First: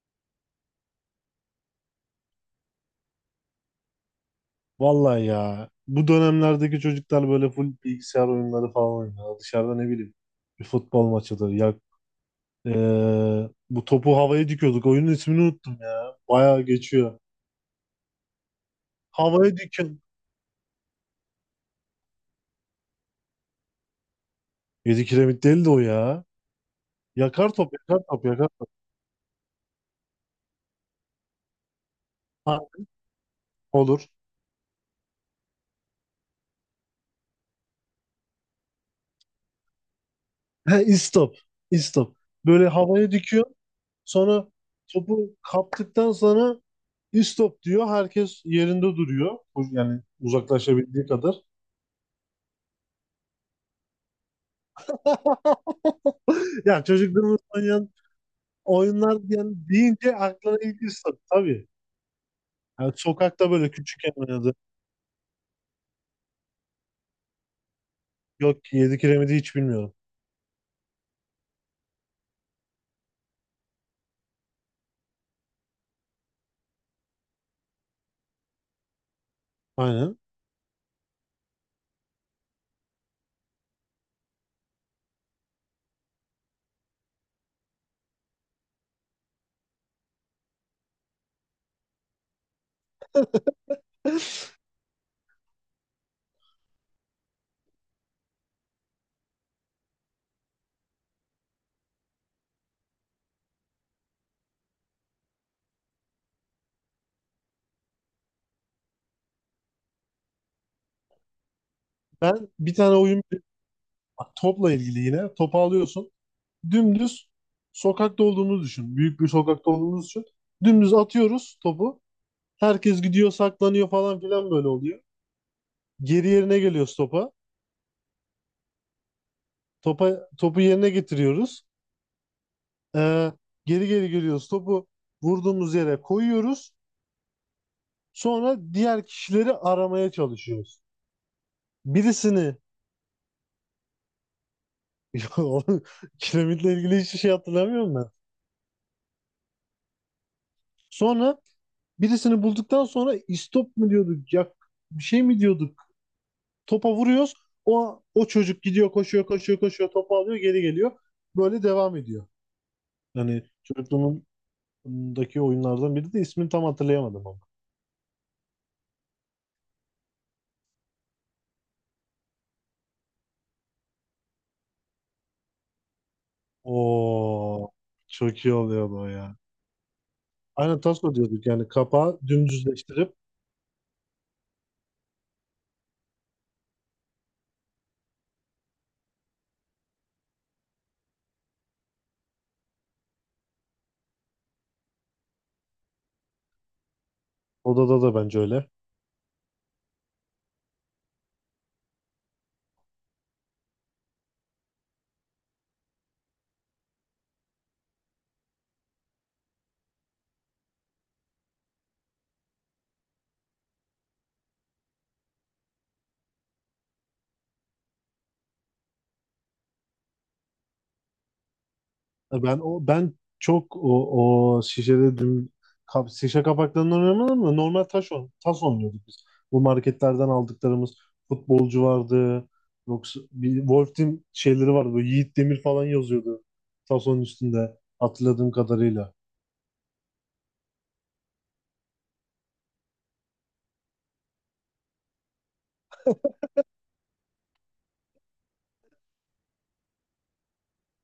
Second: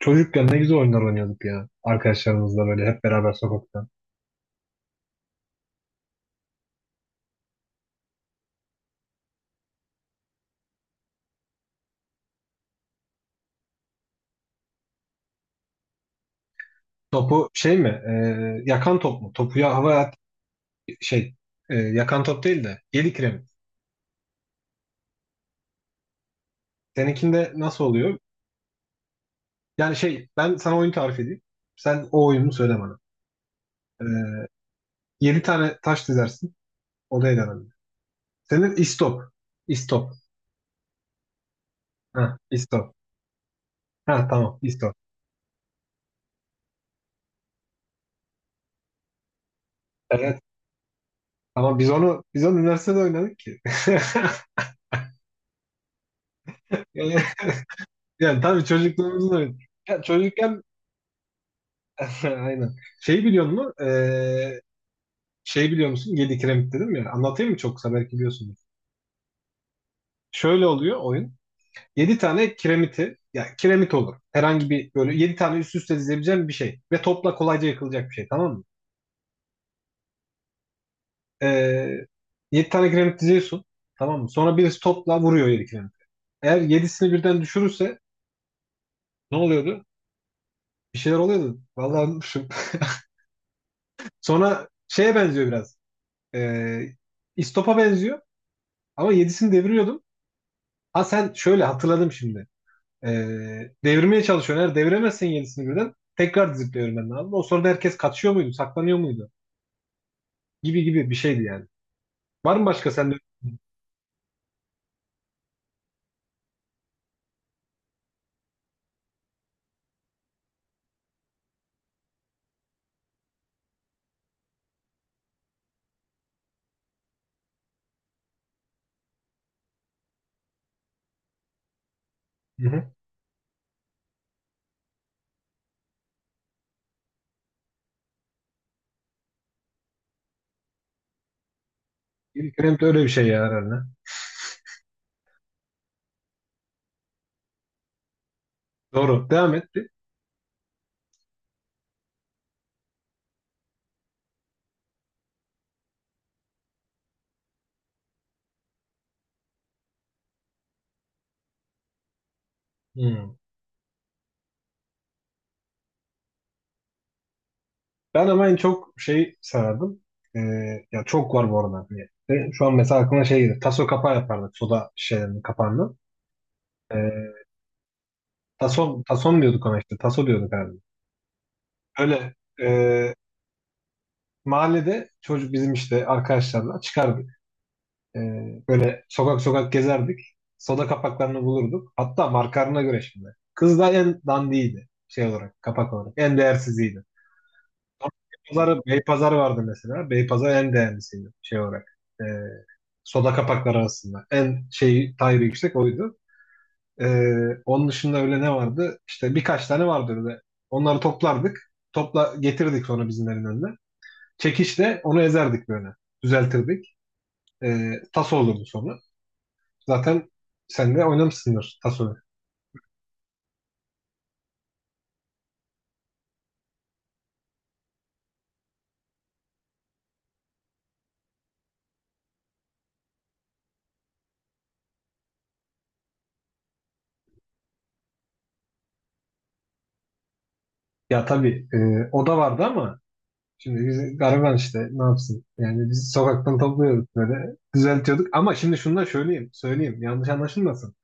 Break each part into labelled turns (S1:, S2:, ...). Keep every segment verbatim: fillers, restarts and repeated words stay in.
S1: Çocukken ne güzel oyunlar oynuyorduk ya. Arkadaşlarımızla böyle hep beraber sokakta.
S2: Vallahi ya bu dönemlerdeki çocuklar böyle full bilgisayar oyunları falan oynuyor. Dışarıda ne bileyim bir futbol maçıdır. Ya eee, bu topu havaya dikiyorduk. Oyunun ismini unuttum ya. Bayağı geçiyor.
S1: Topu şey mi? E, yakan top mu?
S2: Havaya
S1: Topu ya havaya
S2: dikin.
S1: at- şey e, Yakan top değil de yedi kiremit.
S2: Yedi kiremit değil de o ya. Yakar
S1: Seninkinde
S2: top,
S1: nasıl
S2: yakar
S1: oluyor?
S2: top, yakar top.
S1: Yani şey ben sana oyun tarif edeyim. Sen o oyunu
S2: Ha,
S1: söyle bana.
S2: olur.
S1: E, Yedi tane taş dizersin. Odaya dönelim. Senin istop. İstop.
S2: He, istop. İstop.
S1: Ha,
S2: Böyle
S1: istop.
S2: havaya dikiyor.
S1: Ha,
S2: Sonra
S1: tamam istop.
S2: topu kaptıktan sonra istop diyor. Herkes yerinde duruyor. Yani
S1: Evet.
S2: uzaklaşabildiği kadar.
S1: Ama biz onu biz onu üniversitede oynadık ki.
S2: Ya
S1: Yani,
S2: çocukluğumuz oynayan
S1: yani tabii
S2: oyunlar
S1: çocukluğumuzda
S2: yani
S1: oynadık. Ya
S2: deyince aklına
S1: çocukken.
S2: ilk ısır tabii.
S1: Aynen.
S2: Yani
S1: Şey biliyor
S2: sokakta böyle
S1: musun?
S2: küçükken oynadı.
S1: Ee, şey biliyor musun? Yedi kiremit dedim ya. Anlatayım mı çok kısa? Belki biliyorsunuz.
S2: Yok ki yedi kiremidi hiç bilmiyorum.
S1: Şöyle oluyor oyun. Yedi tane kiremiti, ya kiremit olur. Herhangi bir böyle yedi tane üst üste dizebileceğin bir şey. Ve topla kolayca yıkılacak bir şey. Tamam mı?
S2: Aynen.
S1: Ee, yedi tane kiremit diziyorsun. Tamam mı? Sonra birisi topla vuruyor yedi kiremit. Eğer yedisini birden düşürürse ne oluyordu? Bir şeyler oluyordu. Vallahi unutmuşum. Sonra şeye benziyor biraz. Ee, İstop'a benziyor. Ama yedisini deviriyordum. Ha, sen şöyle hatırladım şimdi. Ee, devirmeye çalışıyorsun. Eğer deviremezsen yedisini birden tekrar dizip devirmen lazım. O sırada herkes kaçıyor muydu, saklanıyor muydu? Gibi gibi bir şeydi yani.
S2: Ben
S1: Var mı
S2: bir
S1: başka
S2: tane
S1: sende?
S2: oyun bak, topla ilgili yine. Topu alıyorsun. Dümdüz sokakta olduğumuzu düşün. Büyük bir sokakta olduğumuzu düşün. Dümdüz atıyoruz topu. Herkes gidiyor saklanıyor falan filan böyle oluyor. Geri yerine geliyoruz topa. Topa, topu yerine getiriyoruz.
S1: Hı hı.
S2: Ee, geri geri geliyoruz. Topu vurduğumuz yere koyuyoruz. Sonra diğer kişileri aramaya çalışıyoruz. Birisini.
S1: İlk Rem'de öyle bir şey ya herhalde.
S2: Kiremitle ilgili hiçbir şey hatırlamıyorum ben.
S1: Doğru. Devam et. Bir.
S2: Sonra birisini bulduktan sonra istop mu diyorduk, yak bir şey mi diyorduk? Topa vuruyoruz. O o çocuk gidiyor, koşuyor, koşuyor, koşuyor, topu alıyor, geri geliyor. Böyle devam ediyor.
S1: Hı.
S2: Yani çocukluğumdaki oyunlardan biri de ismini tam hatırlayamadım ama.
S1: Ben ama en çok şey sarardım. Ee, Ya çok var bu arada. Hani, e, şu an mesela aklıma şey gelir. Taso kapağı yapardık. Soda şişelerinin kapağından. Ee,
S2: Oo, çok iyi oluyordu
S1: Taso,
S2: o ya.
S1: tason diyorduk ona işte. Taso diyorduk herhalde.
S2: Aynen taso diyorduk yani kapağı
S1: Öyle.
S2: dümdüzleştirip
S1: e, Mahallede çocuk bizim işte arkadaşlarla çıkar. Ee, Böyle sokak sokak gezerdik. Soda kapaklarını bulurduk. Hatta markalarına göre şimdi. Kız da en dandiydi şey olarak, kapak olarak. En değersiziydi.
S2: odada da bence
S1: Sonra
S2: öyle.
S1: Beypazarı, Beypazarı vardı mesela. Beypazarı en değerlisiydi şey olarak. Ee, soda kapakları arasında. En şey tayri yüksek oydu. Ee, Onun dışında öyle ne vardı? İşte birkaç tane vardı öyle. Onları toplardık. Topla getirdik sonra bizimlerin önüne. Çekişle onu ezerdik böyle. Düzeltirdik. Ee, tas olurdu sonra. Zaten sen de oynamışsındır Taso'yu.
S2: E, Ben o ben çok o, o şişede dün kap, şişe kapaklarından oynamadım da normal taş on, tas oynuyorduk biz. Bu marketlerden aldıklarımız futbolcu vardı. Yoksa bir Wolf Team şeyleri vardı. Böyle Yiğit Demir falan yazıyordu. Tasonun üstünde hatırladığım kadarıyla.
S1: Ya tabii e, o da vardı ama şimdi biz gariban işte ne yapsın? Yani biz sokaktan topluyorduk böyle düzeltiyorduk. Ama şimdi şunu da söyleyeyim, söyleyeyim yanlış anlaşılmasın.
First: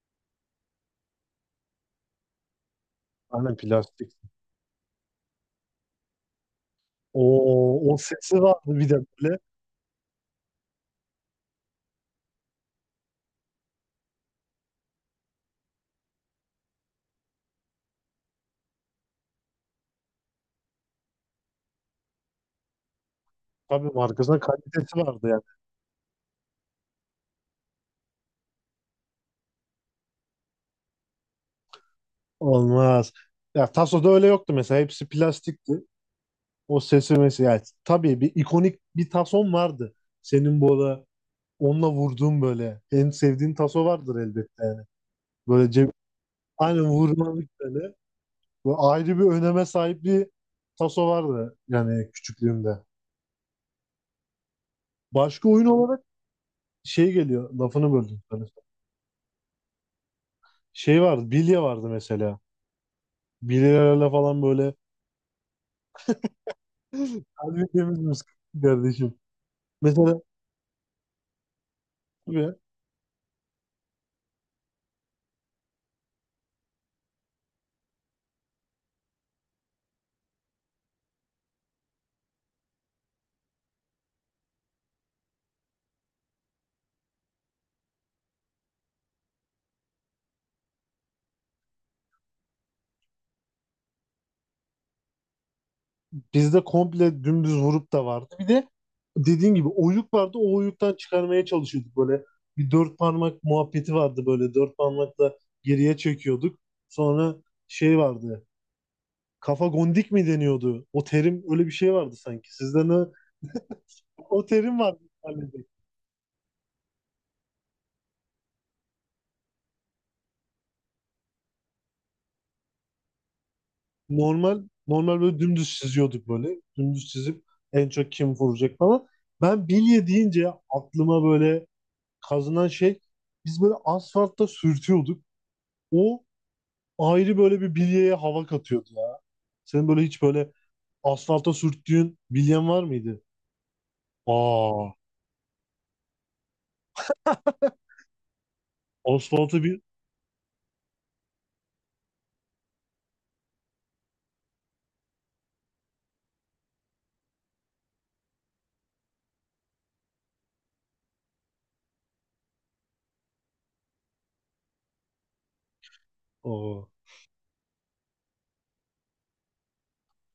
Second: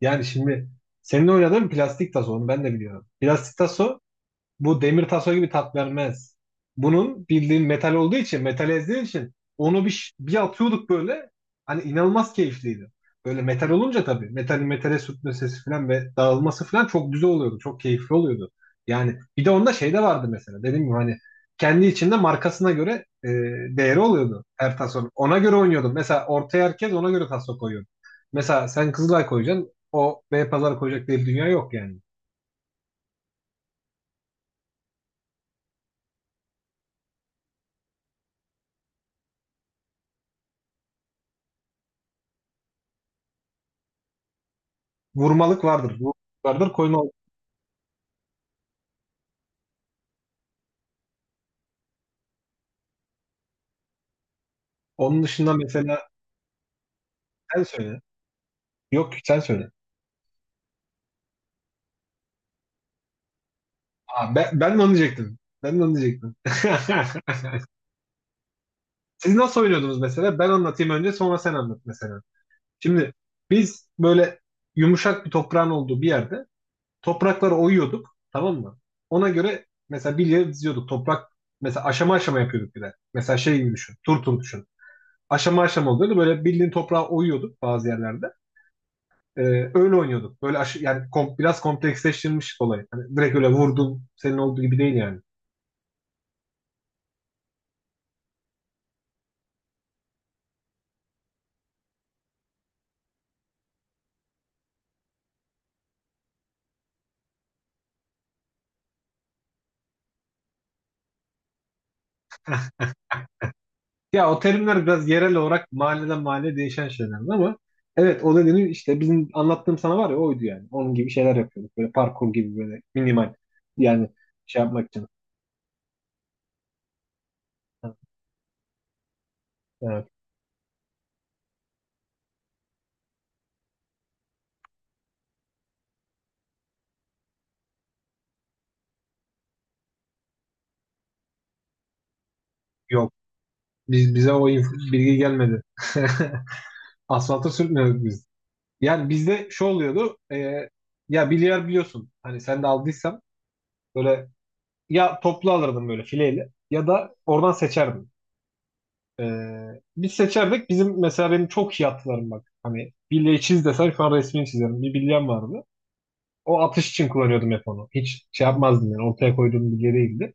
S1: Yani şimdi senin oynadığın plastik taso onu ben de biliyorum.
S2: Aynen
S1: Plastik taso
S2: plastik.
S1: bu demir taso gibi tat vermez. Bunun bildiğin
S2: O,
S1: metal
S2: o
S1: olduğu için,
S2: sesi vardı
S1: metal
S2: bir de
S1: ezdiği için
S2: böyle.
S1: onu bir, bir atıyorduk böyle. Hani inanılmaz keyifliydi. Böyle metal olunca tabii. Metalin metale sürtme sesi falan ve dağılması falan çok güzel oluyordu. Çok keyifli oluyordu. Yani bir de onda şey de vardı mesela. Dediğim gibi hani kendi içinde markasına göre e,
S2: Tabii
S1: değeri
S2: markasının
S1: oluyordu her
S2: kalitesi
S1: tasonun.
S2: vardı
S1: Ona
S2: yani.
S1: göre oynuyordum. Mesela ortaya herkes ona göre taso koyuyordu. Mesela sen Kızılay koyacaksın. O Beypazarı koyacak diye bir dünya yok yani.
S2: Olmaz. Ya Taso'da öyle yoktu mesela. Hepsi plastikti. O sesi mesela yani tabii bir ikonik bir tason vardı. Senin bu ara onunla vurduğun böyle en sevdiğin taso vardır elbette.
S1: Vurmalık
S2: Böyle cep,
S1: vardır. Vurmalık vardır.
S2: aynen
S1: Koyma
S2: vurmalık böyle. Bu ayrı bir öneme sahip bir taso vardı yani küçüklüğümde.
S1: onun
S2: Başka
S1: dışında
S2: oyun olarak
S1: mesela
S2: şey geliyor
S1: sen
S2: lafını
S1: söyle.
S2: böldüm sana.
S1: Yok sen söyle.
S2: Şey vardı, bilye vardı mesela. Bilyelerle
S1: Aa,
S2: falan
S1: ben,
S2: böyle.
S1: ben de onu diyecektim. Ben de onu diyecektim.
S2: Her birimiz kardeşim.
S1: Siz nasıl oynuyordunuz
S2: Mesela
S1: mesela? Ben anlatayım önce sonra sen anlat mesela. Şimdi biz böyle yumuşak bir toprağın olduğu bir yerde toprakları oyuyorduk, tamam mı? Ona göre mesela bilye diziyorduk. Toprak mesela aşama aşama yapıyorduk bir de. Mesela şey gibi düşün. Tur tur düşün. Aşama aşama oluyordu. Böyle bildiğin toprağı oyuyorduk bazı yerlerde. Ee, Öyle oynuyorduk. Böyle aşı, yani kom- biraz kompleksleştirilmiş olay. Hani direkt öyle vurdum senin olduğu gibi değil yani.
S2: bizde komple dümdüz vurup da vardı. Bir de dediğin gibi oyuk vardı. O oyuktan çıkarmaya çalışıyorduk böyle. Bir dört parmak muhabbeti vardı böyle. Dört parmakla geriye çekiyorduk. Sonra şey vardı. Kafa gondik mi deniyordu? O terim öyle bir şey vardı sanki. Sizde ne?
S1: Ya o
S2: O terim
S1: terimler
S2: vardı
S1: biraz yerel
S2: mahallede.
S1: olarak mahalleden mahalleye değişen şeyler ama evet o dediğini işte bizim anlattığım sana var ya oydu yani. Onun gibi şeyler yapıyorduk. Böyle parkur gibi böyle minimal yani şey
S2: Normal
S1: yapmak için.
S2: normal böyle dümdüz çiziyorduk böyle. Dümdüz çizip en
S1: Ha,
S2: çok kim vuracak falan. Ben bilye
S1: evet.
S2: deyince aklıma böyle kazınan şey, biz böyle asfaltta sürtüyorduk. O ayrı böyle bir bilyeye hava katıyordu ya. Senin böyle hiç böyle asfalta sürttüğün bilyen var
S1: Yok.
S2: mıydı?
S1: Biz, bize o
S2: Aa,
S1: inf- bilgi gelmedi. Asfalta sürtmüyorduk biz. Yani bizde şu
S2: asfalta bir...
S1: oluyordu. E, ya bilyar biliyorsun. Hani sen de aldıysan böyle ya toplu alırdım böyle fileyle ya da oradan seçerdim. Ee, Biz seçerdik. Bizim mesela benim çok iyi atlarım bak. Hani bilye çiz desen şu an resmini çizerim. Bir bilyem vardı. O
S2: Aa.
S1: atış için kullanıyordum hep onu. Hiç şey yapmazdım yani. Ortaya koyduğum bilye değildi.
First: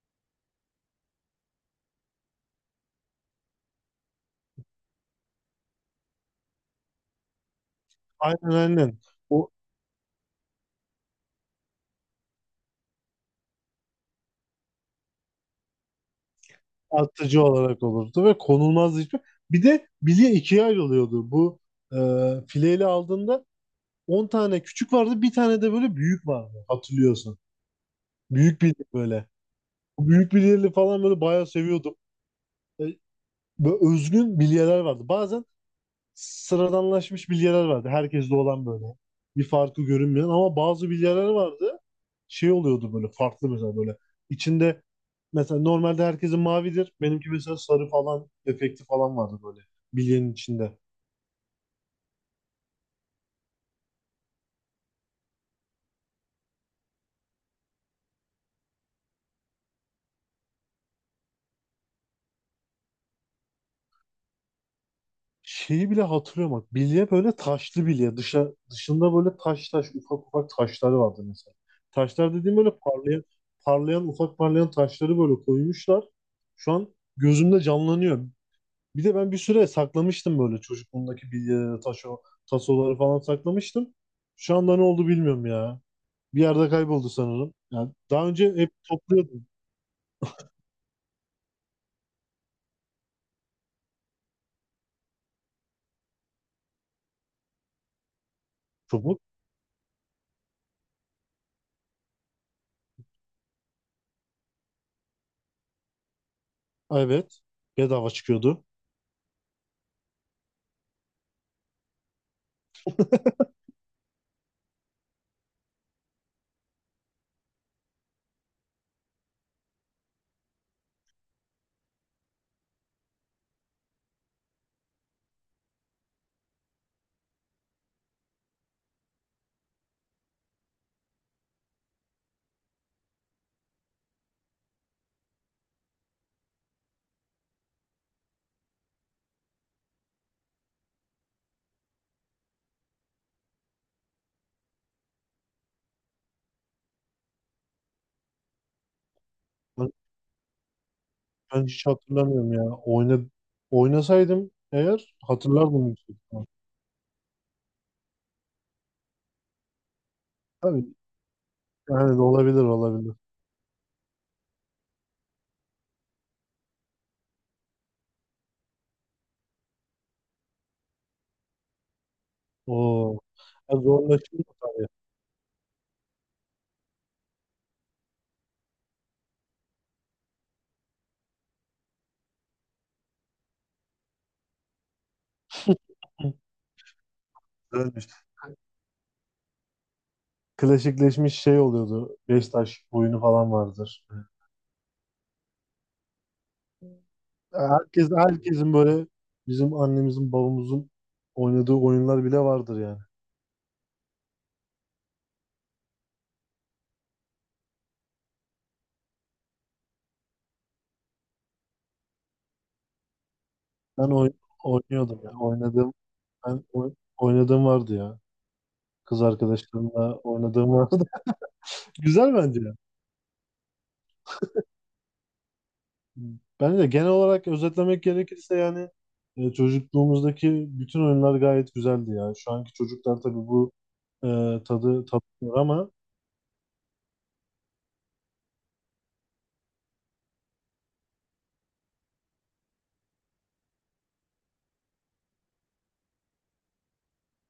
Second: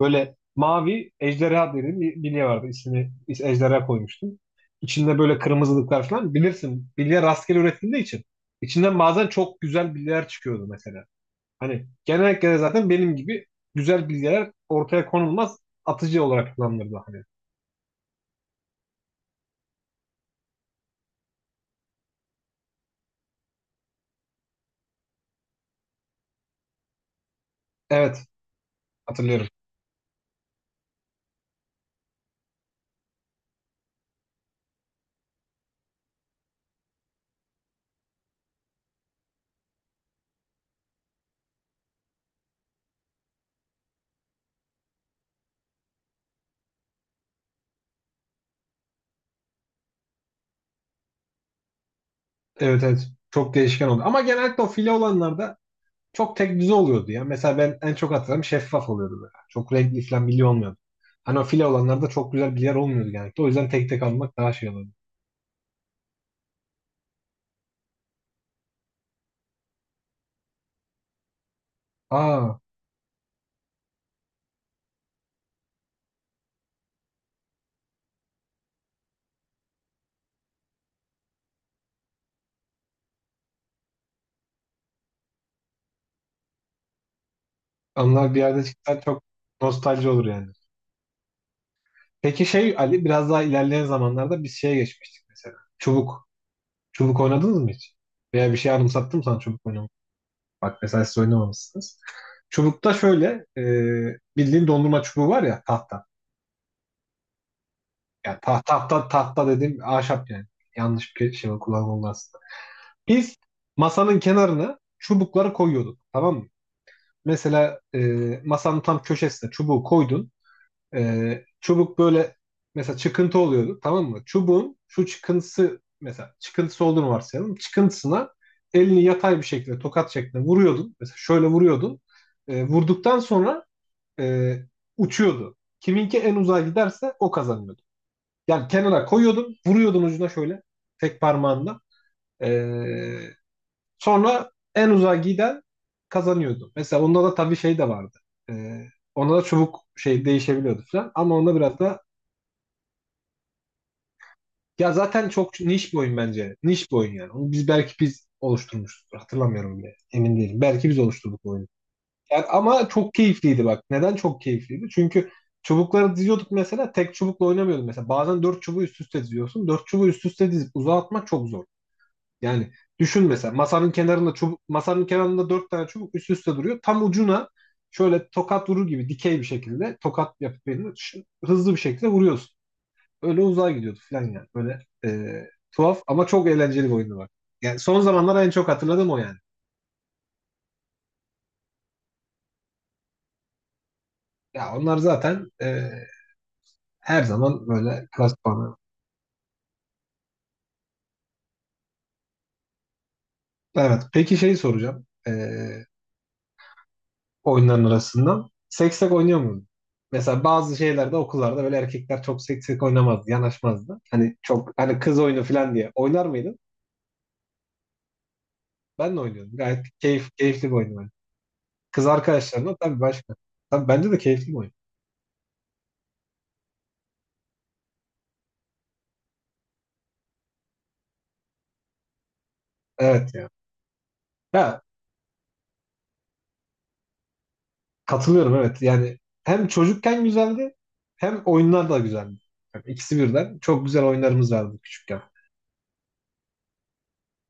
S1: Böyle mavi ejderha dediğim bir bilye vardı. İsmini is- ejderha koymuştum. İçinde böyle kırmızılıklar falan. Bilirsin bilye rastgele üretildiği için.
S2: Aynen aynen.
S1: İçinden bazen
S2: O
S1: çok güzel bilyeler çıkıyordu mesela. Hani genellikle zaten benim gibi güzel bilgiler ortaya konulmaz, atıcı olarak kullanılırdı hani.
S2: atıcı olarak olurdu ve konulmazdı hiçbir. Bir de bilye ikiye ayrılıyordu. Bu e, fileyle aldığında On tane küçük vardı, bir tane de böyle büyük vardı, hatırlıyorsun.
S1: Evet,
S2: Büyük bilye böyle.
S1: hatırlıyorum.
S2: Bu büyük bilyeli falan böyle bayağı seviyordum. E, Böyle özgün bilyeler vardı. Bazen sıradanlaşmış bilyeler vardı. Herkeste olan böyle. Bir farkı görünmeyen ama bazı bilyeler vardı. Şey oluyordu böyle farklı mesela böyle. İçinde mesela normalde herkesin mavidir. Benimki mesela sarı falan efekti falan vardı böyle bilyenin içinde.
S1: Evet, evet çok değişken oldu. Ama genellikle o file olanlarda çok tek düze oluyordu ya. Mesela ben en çok hatırlarım şeffaf oluyordu böyle. Çok renkli falan bilgi olmuyordu. Hani o file olanlarda çok güzel bilgiler olmuyordu genellikle. O yüzden tek tek almak daha şey oluyordu.
S2: Şeyi bile hatırlıyorum bak. Bilye böyle taşlı bilye. Dışa, dışında böyle taş taş ufak ufak taşları vardı mesela. Taşlar dediğim
S1: Aa,
S2: böyle parlayan parlayan ufak parlayan taşları böyle koymuşlar. Şu an gözümde canlanıyor. Bir de ben bir süre saklamıştım böyle çocukluğumdaki bilyeleri, taşo, tasoları falan saklamıştım. Şu anda ne oldu bilmiyorum ya. Bir yerde kayboldu sanırım. Yani daha
S1: onlar bir
S2: önce
S1: yerde
S2: hep
S1: çıksa çok
S2: topluyordum
S1: nostalji olur yani. Peki şey Ali, biraz daha ilerleyen zamanlarda biz şeye geçmiştik mesela. Çubuk. Çubuk oynadınız mı hiç? Veya bir şey
S2: çubuk.
S1: anımsattım sana çubuk oynamak. Bak mesela siz oynamamışsınız. Çubukta şöyle e, bildiğin dondurma çubuğu var ya, tahta.
S2: Evet. Bedava
S1: Yani ta-
S2: çıkıyordu.
S1: tahta tahta dediğim ahşap yani. Yanlış bir şey kullanıldı aslında. Biz masanın kenarına çubukları koyuyorduk. Tamam mı? Mesela e, masanın tam köşesine çubuğu koydun. Ee, çubuk böyle mesela çıkıntı oluyordu, tamam mı? Çubuğun şu çıkıntısı, mesela çıkıntısı olduğunu varsayalım. Çıkıntısına elini yatay bir şekilde tokat şeklinde vuruyordun. Mesela şöyle vuruyordun. Ee, vurduktan sonra e, uçuyordu. Kiminki en uzağa giderse o kazanıyordu. Yani kenara koyuyordun, vuruyordun ucuna şöyle tek parmağında. Ee, Sonra en uzağa giden kazanıyordu. Mesela onda da tabii şey de vardı. Ee, Ona da çubuk
S2: Ben,
S1: şey değişebiliyordu falan. Ama onda
S2: ben
S1: biraz
S2: hiç
S1: da
S2: hatırlamıyorum ya. Oyna, oynasaydım
S1: ya
S2: eğer
S1: zaten çok
S2: hatırlardım,
S1: niş bir
S2: yüksek
S1: oyun
S2: ihtimal.
S1: bence. Niş bir oyun yani. Onu biz belki biz oluşturmuşuzdur. Hatırlamıyorum bile. Emin değilim. Belki
S2: Tabii
S1: biz oluşturduk bu oyunu.
S2: yani de
S1: Yani
S2: olabilir,
S1: ama çok
S2: olabilir.
S1: keyifliydi bak. Neden çok keyifliydi? Çünkü çubukları diziyorduk mesela. Tek çubukla oynamıyorduk mesela. Bazen dört çubuğu üst üste diziyorsun. Dört çubuğu üst üste dizip uzağa atmak çok zor. Yani
S2: Oo.
S1: düşün mesela
S2: Ya
S1: masanın kenarında
S2: zorlaşıyor
S1: çubuk,
S2: tabii.
S1: masanın kenarında dört tane çubuk üst üste duruyor. Tam ucuna şöyle tokat vurur gibi dikey bir şekilde tokat yapıp elini ş- hızlı bir şekilde vuruyorsun, öyle uzağa gidiyordu falan yani. Böyle e, tuhaf ama çok eğlenceli bir oyundu bak. Yani son
S2: Güzelmiş.
S1: zamanlar en çok hatırladığım o yani.
S2: Klasikleşmiş şey oluyordu. Beş taş oyunu falan vardır.
S1: Ya onlar zaten e, her zaman böyle
S2: Herkes,
S1: klas
S2: herkesin
S1: puanı.
S2: böyle bizim annemizin babamızın oynadığı oyunlar bile vardır yani.
S1: Evet. Peki şeyi soracağım. E, oyunların arasından. Seksek oynuyor muydun? Mesela bazı şeylerde okullarda böyle erkekler çok seksek oynamazdı, yanaşmazdı.
S2: Ben oy-
S1: Hani çok hani kız
S2: oynuyordum ya.
S1: oyunu falan diye.
S2: Oynadığım,
S1: Oynar mıydın?
S2: ben oy- oynadığım vardı ya.
S1: Ben de
S2: Kız
S1: oynuyordum. Gayet
S2: arkadaşlarımla
S1: keyif, keyifli
S2: oynadığım
S1: bir oyun
S2: vardı.
S1: yani. Kız
S2: Güzel bence ya.
S1: arkadaşlarımla tabii başka. Tabii bence de keyifli bir oyun.
S2: Bence genel olarak özetlemek gerekirse yani e, çocukluğumuzdaki bütün oyunlar gayet güzeldi ya. Şu anki çocuklar
S1: Evet
S2: tabii
S1: ya.
S2: bu e,
S1: Ya,
S2: tadı tatmıyor ama
S1: katılıyorum, evet. Yani hem çocukken güzeldi hem oyunlar da güzeldi. Yani ikisi birden. Çok güzel oyunlarımız vardı küçükken.